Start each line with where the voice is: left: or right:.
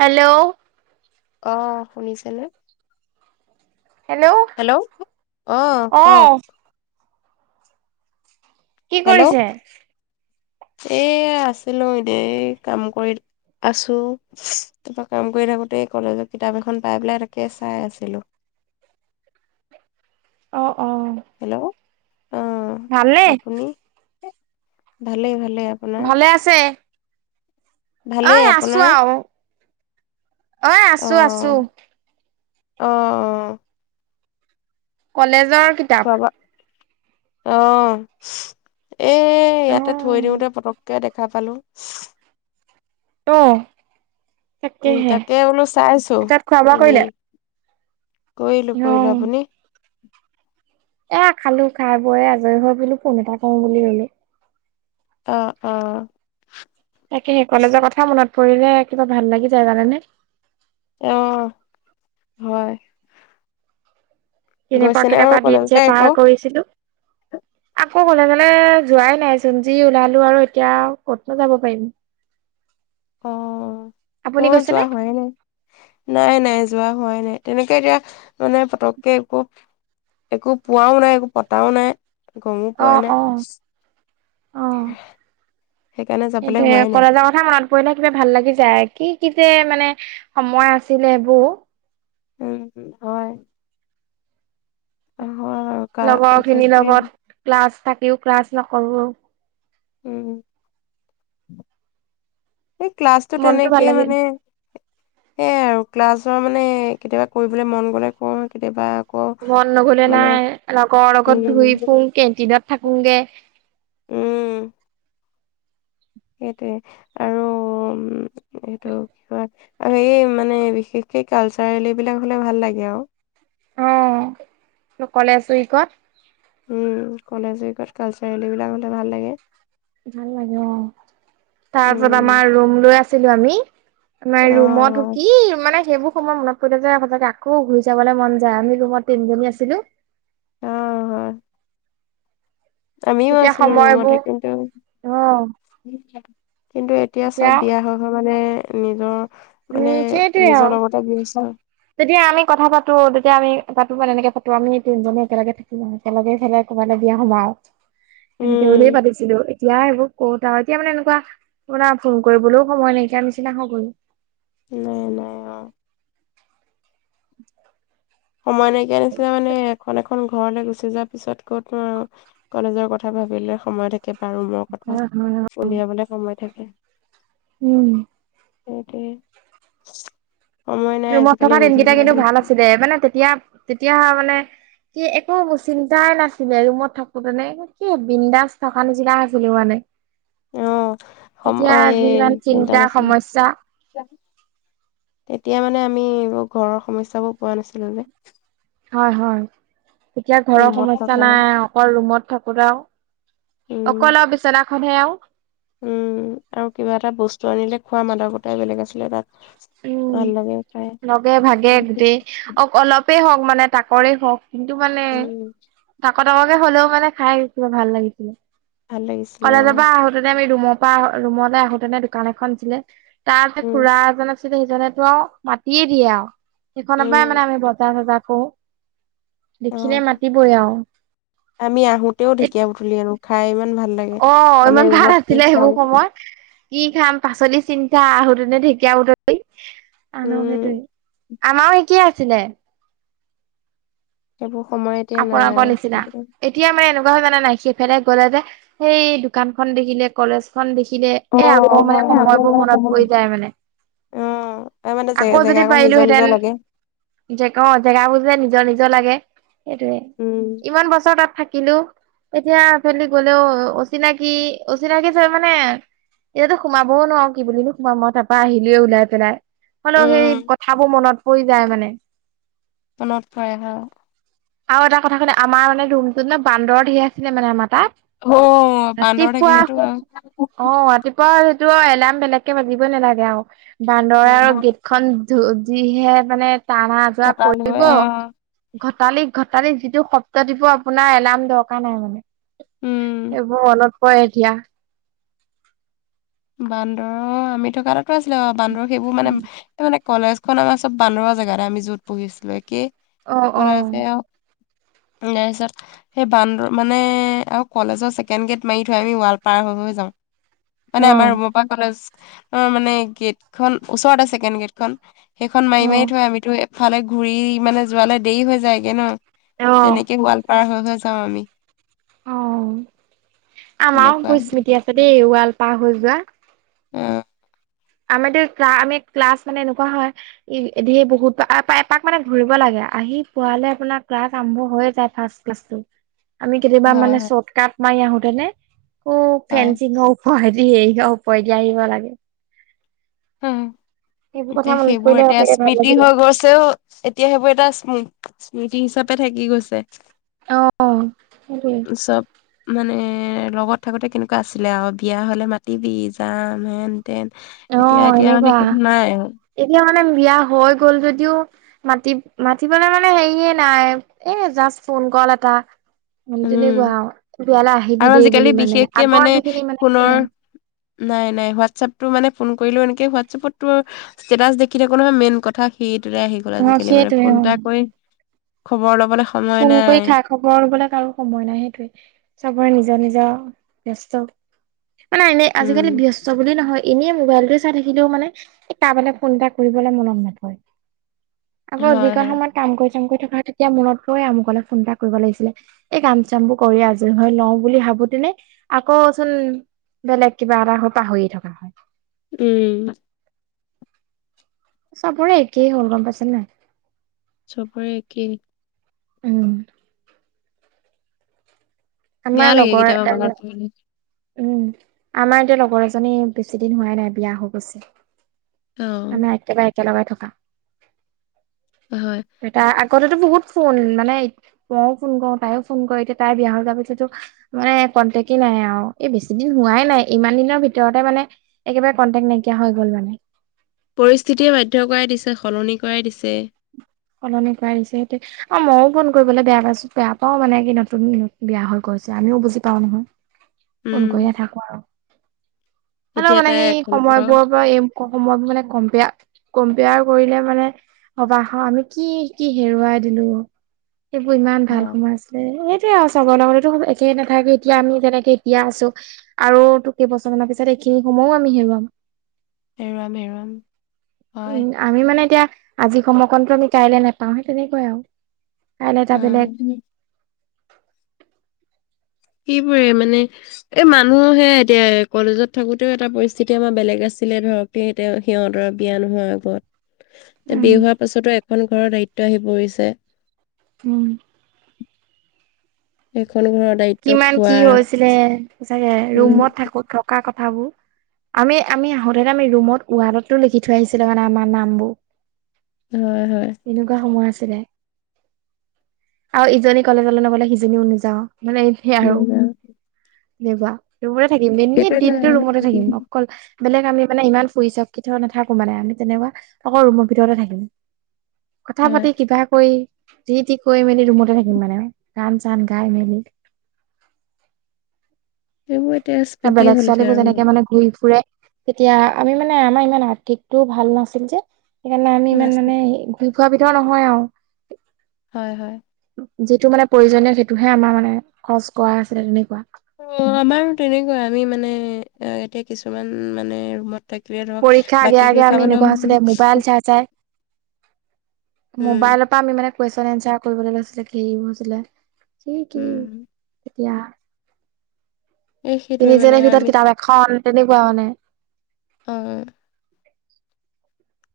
right: Hello
left: অ শুনিছানে hello অ কওক
right: অ' কি
left: হেল্ল'
right: কৰিছে?
left: এ আছিলো এনেই কাম কৰি আছো তাৰপৰা কাম কৰি থাকোঁতেই কলেজত কিতাপ এখন পাই পেলাই তাকে চাই আছিলোঁ।
right: অ অ
left: হেল্ল' অ
right: ভালনে?
left: আপুনি ভালেই ভালেই আপোনাৰ
right: ভালে আছে ঐ
left: ভালেই আপোনাৰ
right: অ আছো আছো
left: অ অ
right: কলেজৰ কিতাপ।
left: খোৱা বোৱা অ এ ইয়াতে থৈ
right: অ'
left: দিওঁতে পটককে দেখা পালো।
right: অ
left: উম
right: তাকেহে
left: তাকে বোলো চাইছো
right: এতিয়া খোৱা বোৱা কৰিলে।
left: কৰিলোঁ কৰিলোঁ আপুনি
right: এ খালো খাই বয় আজৰি হৈ বোলো ফোন এটা কৰো বুলো
left: অ অ
right: তাকেহে কলেজৰ কথা মনত পৰিলে কিবা ভাল লাগি যায় জানেনে
left: অ হয়
right: কেনেকুৱা
left: গৈছে নে
right: কেনেকুৱা
left: আৰু
right: দিন
left: কলেজ
right: যে পাৰ
left: আকৌ
right: কৰিছিলো
left: [inaudible]
right: আকৌ কলেজলৈ যোৱাই নাই চোন যি ওলালো আৰু এতিয়া ক'তনো যাব পাৰিম। [inaudible]
left: অ
right: আপুনি
left: মৰো
right: গৈছেনে?
left: যোৱা হোৱাই নাই নাই নাই যোৱা হোৱাই নাই তেনেকে এতিয়া মানে পতককে একো একো পোৱাও নাই একো পতাও নাই গমো পোৱা
right: অ'
left: নাই।
right: অ' অ
left: সেইকাৰণে যাবলে
right: সটোয়ে
left: হোৱাই নাই
right: কলেজৰ কথা মনত পৰিলে কিবা ভাল লাগি যায়। কি কি যে মানে সময় আছিলে এইবোৰ
left: উম হয় হয় হয়
right: লগৰ খিনিৰ লগত ক্লাছ থাকিও ক্লাছ নকৰো
left: উম এই ক্লাছটো
right: মনটো ভাল
left: তেনেকে
right: লাগে।
left: মানে সেইয়াই আৰু ক্লাছৰ মানে কেতিয়াবা কৰিবলৈ মন গলে কওঁ কেতিয়াবা আকৌ
right: মন নগলে
left: মানে
right: নাই লগৰ লগত ধুই
left: উম
right: ফো কেন্টিনত থাকোগে।
left: উম সেইটোৱে আৰু উম এইটো কি হয় আৰু এই মানে বিশেষকে কালচাৰেল এইবিলাক হ'লে ভাল লাগে আৰু
right: অ', কলেজ উইকত।
left: উম কলেজ উইকত কালচাৰেলবিলাকতে ভাল লাগে।
right: ভাল লাগে অ তাৰপছত
left: উম
right: আমাৰ ৰুম লৈ আছিলো আমি আমাৰ
left: অ
right: ৰুমত কি মানে সেইবোৰ সময়ত মনত পৰিলে যে সঁচাকে আকৌ ঘূৰি যাবলৈ মন যায় আমি ৰুমত তিনিজনী আছিলোঁ।
left: অ', - অ'। আমিও
right: তেতিয়া
left: আছিলো
right: সময়বোৰ
left: ৰুমতে কিন্তু
right: অ',
left: কিন্তু এতিয়া চব
right: তেতিয়া
left: বিয়া হৈ মানে নিজৰ,
right: উম
left: মানে নিজৰ লগতে গৰি চা।
right: যেতিয়া আমি কথা পাতো তেতিয়া আমি পাতো মানে এনেকে পাতো আমি তিনিজনী একেলগে থাকিম। একেলগে ফে ক'ৰবালৈ বিয়া নোসোমাও, এনেকে
left: উম
right: বুলিয়েই পাতিছিলো এতিয়া এইবোৰ ক'ত আৰু এতিয়া মানে এনেকুৱা, আপোনাৰ ফোন কৰিবলৈও সময় নাইকিয় নিচিনা হৈ গ'ল।
left: নাই নাই। অ
right: [inaudible]
left: সময় নাইকিয়া নিছিনা মানে এখন এখন এখন ঘৰলৈ গুচি যোৱা পিছত ক'তো আৰু, কলেজৰ কথা ভাবিলে সময় থাকে। এটা ৰুমৰ কথা,
right: হয় হয়
left: উলিয়াবলে সময় থাকে।
right: উম।
left: তাকে।
right: ৰুমত থকা দিনকেইটা কিন্তু ভাল আছিলে মানে তেতিয়া, তেতিয়া মানে কি একো চিন্তাই নাছিলে ৰুমত থাকো তেনে কি বিন্দাস থকা নিচিনা আছিলো মানে।
left: অ'
right: এতিয়া
left: সময়
right: যিমান চিন্তা সমস্যা।
left: তেতিয়া মানে আমি এইবোৰ ঘৰৰ সমস্যবোৰ পোৱা নাছিলো যে।
right: হয়-হয়, তেতিয়া ঘৰৰ
left: ৰুমত
right: সমস্যা
left: থকা
right: নাই অকল ৰুমত থাকোতেও।
left: উম
right: অকল আৰু বিচনাখনহে আৰু।
left: উম, আৰু কিবা এটা বস্তু আনিলে খোৱা মাদকতাই বেলেগ আছিলে তাত।
right: উম
left: ভাল লাগে খায়।
right: অকল অলপেই হওক মানে তাকৰে হওক কিন্তু মানে
left: উম
right: তাক তাককে হ'লেও মানে খাই আহি কিবা ভাল লাগিছিলে,
left: ভাল লাগিছিলে অ
right: কলেজৰ পৰা তেনে আমি ৰুমৰ পৰা আহো ৰুমলে আহোতেনে দোকান এখন আছিলে, তাৰ যে
left: উম
right: খুৰা এজনক সিজনেতো আৰু মাতিয়ে দিয়ে আৰু, সেইখনৰ পৰাই
left: উম
right: মানে আমি বজাৰ- চজাৰ কৰো। দেখিলে
left: অ
right: মাতিবই আৰু।
left: আমি আহোতেও
right: এই
left: ঢেকীয়া বুটলি আনো খাই ইমান ভাল লাগে,
right: অ
left: মানে
right: ইমান ভাল
left: ৰুমত কি
right: আছিলে
left: খাম।
right: সেইবোৰ সময় কি খাম পাচলি চিন্তা আহোঁতেনে ঢেকীয়া বুটলি আনো সেইটোৱে,
left: উম
right: আমাৰও একেয়ে আছিলে।
left: সেইবোৰ সময় এতিয়া নাই
right: আপোনালোকৰ নিচিনা
left: আৰু।
right: এতিয়া মানে এনেকুৱা হয় জানে নাই সেইফালে গলে যে, সেই দোকানখন দেখিলে কলেজ খন দেখিলে
left: অ
right: এ আকৌ মানে
left: হয় হয়
right: সময়বোৰ মনত পৰি যায় মানে।
left: অ তাৰ মানে জে
right: আকৌ
left: জেগা
right: যদি
left: কন নিজৰ
right: পাৰিলোহেঁতেন,
left: নিজৰ লাগে
right: জে অ', জেগাবোৰ যে নিজৰ-নিজৰ লাগে। সেইটোৱে,
left: উম
right: ইমান বছৰ তাত থাকিলোঁ। এতিয়া সেইফালেদি গ'লেও অচিনাকি-অচিনাকি চ মানে এতিয়াতো সোমাবও নোৱাৰো কি বুলিনো সোমাম মই তাপৰা আহিলোৱে ওলাই পেলাই। হলেও সেই
left: উম
right: কথাবোৰ মনত পৰি যায় মানে।
left: মনত পৰে হয়।
right: আৰু এটা কথা শুনা আমাৰ মানে ৰুমটোত ন বান্দৰ ঢেৰ আছিলে মানে আমাৰ তাত।
left: অ', বান্দৰ
right: ৰাতিপুৱা
left: থাকিলেটো আৰু
right: অ', ৰাতিপুৱা সেইটো এলাৰ্ম বেলেগকে বাজিবই নালাগে আৰু, বান্দৰে
left: উম
right: আৰু গেট খন ধু যিহে মানে টানা আজোৰা
left: চতাল হৈ
right: কৰিব।
left: অ
right: ঘটালি ঘটালি যিটো শব্দ দিব আপোনাৰ এলাৰ্ম দৰকাৰ নাই মানে।
left: উম
right: এইবোৰ মনত পৰে এতিয়া।
left: বান্দৰ, আমি থকা তাতো আছিলে অ বান্দৰ সেইবোৰ মানে তাৰ মানে কলেজখন আমাৰ চব বান্দৰৰ জেগাতে আমি যত পঢ়িছিলো, একে
right: অ অ
left: কলেজে আও নাইছা সেই বান্দৰ মানে আৰু কলেজৰ ছেকেণ্ড গে'ট মাৰি থয় আমি ৱাল পাৰ হৈ হৈ যাওঁ। মানে
right: অ
left: আমাৰ ৰুমৰপা কলেজ, আমাৰ মানে গেটখন ওচৰতে ছেকেণ্ড গেটখন। সেইখন মাৰি
right: অ
left: মাৰি থয় আমিতো এফালে ঘূৰি মানে যোৱালে দেৰি হৈ যায়গে ন।
right: অ
left: তেনেকে ওৱাল পাৰ হৈ হৈ যাওঁ আমি।
right: অ, আমাৰো
left: তেনেকুৱা
right: কু স্মৃতি আছে দেই ওৱাল পাৰ হৈ যোৱা।
left: অ।
right: আমাৰতো ক্লা আমি ক্লাছ মানে এনেকুৱা হয় ই ধেৰ বহুত আপা এপাক মানে ঘূৰিব লাগে, আহি পোৱালে আপোনাৰ ক্লাছ আৰম্ভ হৈয়ে যায়। ফাৰ্ষ্ট ক্লাছটো। আমি কেতিয়াবা
left: হয়
right: মানে
left: হয়
right: চৰ্ট কাট মাৰি আহোতেনে, ঔ
left: হয়।
right: ফেঞ্চিং হওক [unintelligible] হেৰি অ ওপৰেদি আহিব লাগে।
left: হুম
right: সেইবোৰ কথা
left: এতিয়া
right: মনত
left: সেইবোৰ
right: পৰিলে
left: এতিয়া
right: সঁচাকে ভাল
left: স্মৃতি
right: লাগিলে।
left: হৈ গৈছ তেও এতিয়া সেইবোৰ এটা স্মৃ স্মৃতি হিচাপে থাকি গৈছে।
right: অ সেইটোৱে।
left: হিচাপ মানে লগত থাকোতে কেনেকুৱা আছিলে আৰু বিয়া হলে মাতিবি যাম হেন - তেন এতিয়া
right: অ',
left: এতিয়া মানে
right: এনেকুৱা
left: সিত নাই আৰু।
right: এতিয়া মানে বিয়া হৈ গ'ল যদিও মাতি মাতিবলে মানে হেৰিয়ে নাই, এ জাষ্ট ফোন কল এটা। উম তেনেকুৱা আৰু তোৰ বিয়ালৈ আহিবি
left: আৰু
right: দেই
left: আজিকালি
right: বুলি মানে
left: বিশেষকে মানে
right: আগৰ যিখিনি মানে সেইটো
left: ফোনৰ
right: নাই।
left: নাই নাই হোৱাটছএপটো মানে ফোন কৰিলেও এনেকে হোৱাটছএপততো ষ্টেটাচ দেখি থাকো নহয় মেইন কথা সেইটোলে আহি গ'ল
right: অ',
left: আজিকালি মানে
right: সেইটোৱে
left: ফোন
right: অ',
left: এটা কৰি খবৰ ল'বলে
right: ফোন কৰি থাক। খবৰ লবলে কাৰো সময় নাই সেইটোয়ে চবৰে নিজৰ - নিজৰ ব্যস্ত। মানে এনেই
left: উম
right: আজিকালি ব্যস্ত বুলি নহয় এনেই মোবাইলটোৱে চাই থাকিলেও মানে এই কাৰবালে ফোন এটা কৰিবলৈ মনত নপৰে। আকৌ
left: হয়
right: যিকন
left: হয়
right: সময়ত কাম কৰি চাম কৰি থকা হয় তেতিয়া মনত পৰে আমুকলে ফোন এটা কৰিব লাগিছিলে। এই কাম - চামবোৰ কৰি আজৰি হৈ লওঁ বুলি ভাবোতেনে আকৌচোন বেলেগ কিবা এটা হৈ পাহৰি থকা হয়।
left: উম।
right: চবৰে একেই হ'ল গম পাইছা নে নাই?
left: চবৰে একেই।
right: উম। আমাৰ
left: বেয়া লাগে
right: লগৰ এ
left: কেতিয়াবা [unintelligible]
right: উম, আমাৰ এতিয়া লগৰ এজনী বেছি দিন হোৱাই নাই বিয়া হৈ গৈছে।
left: অ
right: আমি একেবাৰে একেলগেই থকা।
left: অ হয়।
right: এ তাই আগতেতো বহুত ফোন মানে মইও ফোন কৰো তাইও ফোন কৰে এতিয়া তাইৰ বিয়া হৈ যোৱাৰ পিছতো মানে কণ্টেকেই নাই আৰু। এই বেছি দিন হোৱাই নাই ইমান দিনৰ ভিতৰতে মানে একেবাৰে কণ্টেক্ট নাইকিয়া হৈ গল মানে।
left: পৰিস্থিতিয়ে বাধ্য কৰাই দিছে, সলনি কৰাই দিছে।
right: সলনি কৰা দিছে সেইটোৱেই। অঁ মইও ফোন কৰিবলে বেয়া পাইছো বেয়া পাও মানে, কি নতুন বিয়া হৈ গৈছে আমিও বুজি পাওঁ নহয়। ফোন
left: উম
right: কৰি নেথাকো আৰু, হলেও
left: এতিয়া
right: মানে
left: তাই
right: সেই
left: এখন ঘৰ
right: সময়বোৰৰ পৰা এই- সময়ক মানে কম্পেয়াৰ কম্পেয়াৰ কৰিলে মানে অবাক হওঁ আমি- কি কি হেৰুৱাই দিলো, সেইবোৰ ইমান ভাল
left: অ',
right: সময় আছিল। এ এইটোয়ে আৰু চবৰ লগতে এইটো একেই নাথাকে এতিয়া আমি যেনেকে এতিয়া আছো- আৰু টো কেইবছৰমানৰ পিছত এইখিনি সময়ো আমি হেৰুৱাম।
left: হেৰুৱাম হেৰুৱাম হয়।
right: উম আমি মানে এতিয়া আজি সময়কণটো আমি কাইলে নাপাওঁ, সেই তেনেকুৱাই আৰু কাইলে এটা বেলেগ-
left: সেইবোৰেই মানে- এ মানুহে এতিয়া কলেজত থাকোতেও এটা পৰিস্থিতি আমাৰ বেলেগ আছিলে ধৰক, - এই এতিয়া সিহঁতৰ বিয়া নোহোৱা আগত।
right: [inaudible]
left: তে বিয়া হোৱাৰ পাছতো এখন ঘৰৰ দায়িত্ব আহি পৰিছে।
right: উম'
left: এখন ঘৰৰ দায়িত-
right: কিমান কি হৈছিলে, সচাকে
left: উম,
right: ৰুমত থাকো থকা কথাবোৰ। আমি আমি আহোঁতেটো আমি ৰুমত ৱালটো লিখি থৈ আহিছিলোঁ মানে আমাৰ নামবোৰ।
left: হয় হয়।
right: তেনেকুৱা সময় আছিলে, আৰু ইজনী কলেজলৈ নগলে সিজনীও নযাওঁ। মানে এনেই আৰু
left: তেনেকুৱা
right: এনেকুৱা। ৰুমতে থাকিম দিনে
left: সেইটো এটা
right: দিনটো ৰুমতে থাকিম। অকল- বেলেগ আমি মানে ইমান ফুৰি চুৰি কেতিয়াও নাথাকো মানে আমি তেনেকুৱা অকল ৰুমৰ ভিতৰতে থাকিম। কথা
left: হয়
right: পাতি কিবা কৰি যি টি কৰি মেলি ৰুমতে থাকিম মানে। গান ছান গাই মেলি-
left: সেইবো এতিয়া আছ-
right: তে বেলেগ ছোৱালীবোৰ যেনেকে মানে ঘূৰি ফুৰে- তেতিয়া আমি মানে আমাৰ ইমান আৰ্থিকটোও ভাল নাছিল যে সেইকাৰণে আমি ইমান
left: নাছিল
right: মানে- ঘুৰি ফুৱা বিধৰ নহয় আও।
left: হয় হয়।
right: যিটো মানে প্ৰয়োজনীয় সেইটোহে আমাৰ মানে খৰচ কৰা আছিলে তেনেকুৱা।
left: অঁ আমাৰো তেনেকুৱাই, আমি মানে এতিয়া কিছুমান মানে ৰুমত- থাকিলে ধৰক
right: পৰীক্ষা আগে
left: বাকী
right: আগে
left: কৰি
right: আমি এনেকুৱা আছিলে
left: খাবলেও- উম,
right: মোবাইল পা আমি মানে কুৱেশন এনচাৰ কৰিবলৈ লৈছিলো হেৰি হৈছিলে। কি কি
left: উম,
right: এতিয়া।
left: এই সেইটোৱে মানে
right: তিনিজনীৰ ভিতৰত
left: আমি
right: কিতাপ এখন তেনেকুৱা মানে।
left: অঁ'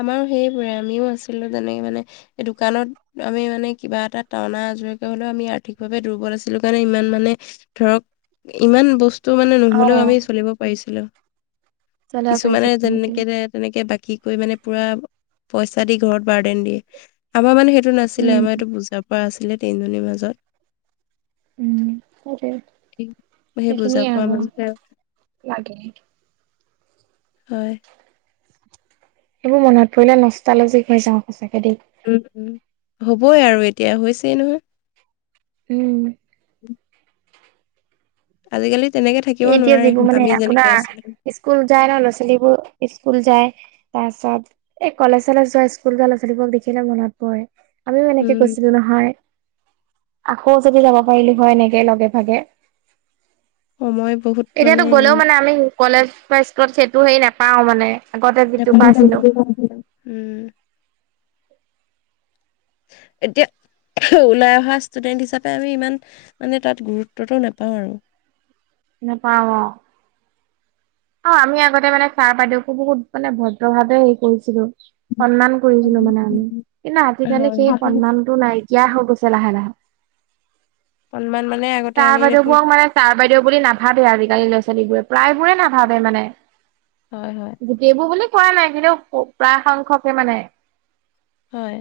left: আমাৰো সেইবোৰে আমিও আছিলো তেনেকে মানে এই দোকানত- আমি মানে কিবা এটা টনা আজোৱাকে হ'লেও আমি আৰ্থিকভাৱে দুৰ্বল আছিলো কাৰণে ইমান মানে- ধৰক ইমান বস্তু মানে নহলেও
right: অ',
left: আমি চলিব পাৰিছিলো।
right: চলাব পাৰিছে
left: কিছুমানে
right: সেইটোৱে
left: যেনেকেৰেত- তেনেকে বাকী কৰি মানে পুৰা পইচা দি ঘৰত বাৰ্ডেন দিয়ে। আমাৰ মানে সেইটো না- আছিলে
right: উম
left: আমাৰ এইটো বুজা পৰা আছিলে তিনজনীৰ মাজত।
right: উম, সেইটোৱে
left: সেই বুজা
right: সেইখিনিয়ে
left: পোৱাৰ
right: আক
left: মাজতে
right: লাগে।
left: হয়।
right: এইবোৰ মনত পৰিলে নষ্টালজিক হৈ যাওঁ সঁচাকে দেই
left: উম উম, হ'বই আৰু এতিয়া হৈছেই নহয়।
right: উম
left: উ [inaudible] আজিকালি তেনেকে থাকিব
right: এতিয়া
left: নোৱাৰে,
right: যিবোৰ মানে
left: আমি যেনেকে
right: আপোনাৰ
left: আছিলো।
right: স্কুল যায় ন' ল'ৰা ছোৱালীবোৰ স্কুল যায়। তাৰছত এই কলেজ চালেজ যোৱা স্কুল ল'ৰা ছোৱালী বোৱক দেখিলে মনত পয়। আমিও এনেকে
left: উম
right: গৈছিলো নহয়, আকৌ যদি যাব পাৰিলো হয় এনেকে লগে ভাগে
left: সময় বহুত মানে
right: এতিয়াতো গ'লেও মানে আমি কলেজ বা স্কুলত সেইটো হেৰি নেপাওঁ মানে। আগতে যিটো পাইছিলো।
left: [unintelligible] উম এতিয়া। [unintelligible] ওলাই অহা ষ্টুডেণ্ট হিচাপে আমি ইমান মানে তাত গুৰুত্বটো নোপাওঁ আৰু
right: নেপাওঁ অঁ। অ' আমি আগতে মানে চাৰ বাইদেউকো বহুত মানে ভদ্ৰ ভাৱে হেৰি কৰিছিলো সন্মান কৰিছিলো মানে আমি কিন্তু আজিকালি
left: হয়
right: সেই সন্মানটো নাইকিয়া হৈ গৈছে লাহে লাহে।
left: সন্মান মানে আগতে
right: তাৰ
left: আমি দেখোন
right: বাইদেউবোৰক মানে তাৰ বাইদেউ বুলি নাভাবেই আজিকালি ল'ৰাৱালী বোৰে প্ৰায়বোৰে নাভাবে মানে।
left: হয় হয়।
right: গোটেইবোৰ বুলি কোৱা নাই কিন্তু, প্ৰায় সংখ্যকে মানে।
left: হয়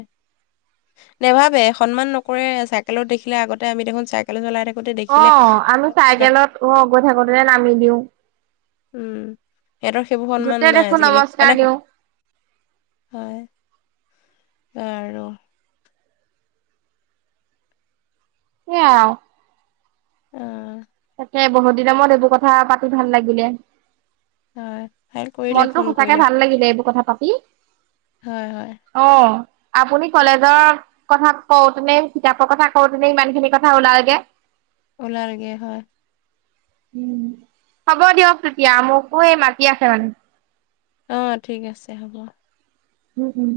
left: নেভাবে। সন্মান নকৰে চাইকেলত দেখিলে আগতে আমি দেখোন চাই কেল চলাই থাকোতে দেখিলে
right: অঁ গৈ থাকোতেই নামি দিওঁ।
left: উম, হেঁতৰ সেইবো সন্মান
right: য'তে
left: নাই
right: দেখো
left: আজিকালি
right: নমস্কাৰ
left: মানে
right: দিওঁ
left: হয় আৰু
right: এ আও
left: অঁ
right: তাকে বহুত দিনৰ মোৰত এইবোৰ কথা পাতি ভাল লাগিলে।
left: হয় হে ক'
right: মনটো সঁচাকে ভাল লাগিলে, এইবোৰ কথা পাতি।
left: হয় হয়।
right: অঁ আপুনি কলেজত কথা কওঁতেনে, কিতাপৰ কথা কওঁতেনে, ইমান খিনি কথা ওলালেগে।
left: ওলালেগে হয়।
right: উম হ'ব দিয়ক তিতিয়া, মোকো এই মাতি আছে মানে।
left: অঁ ঠিক আছে হ'ব।
right: উম উম।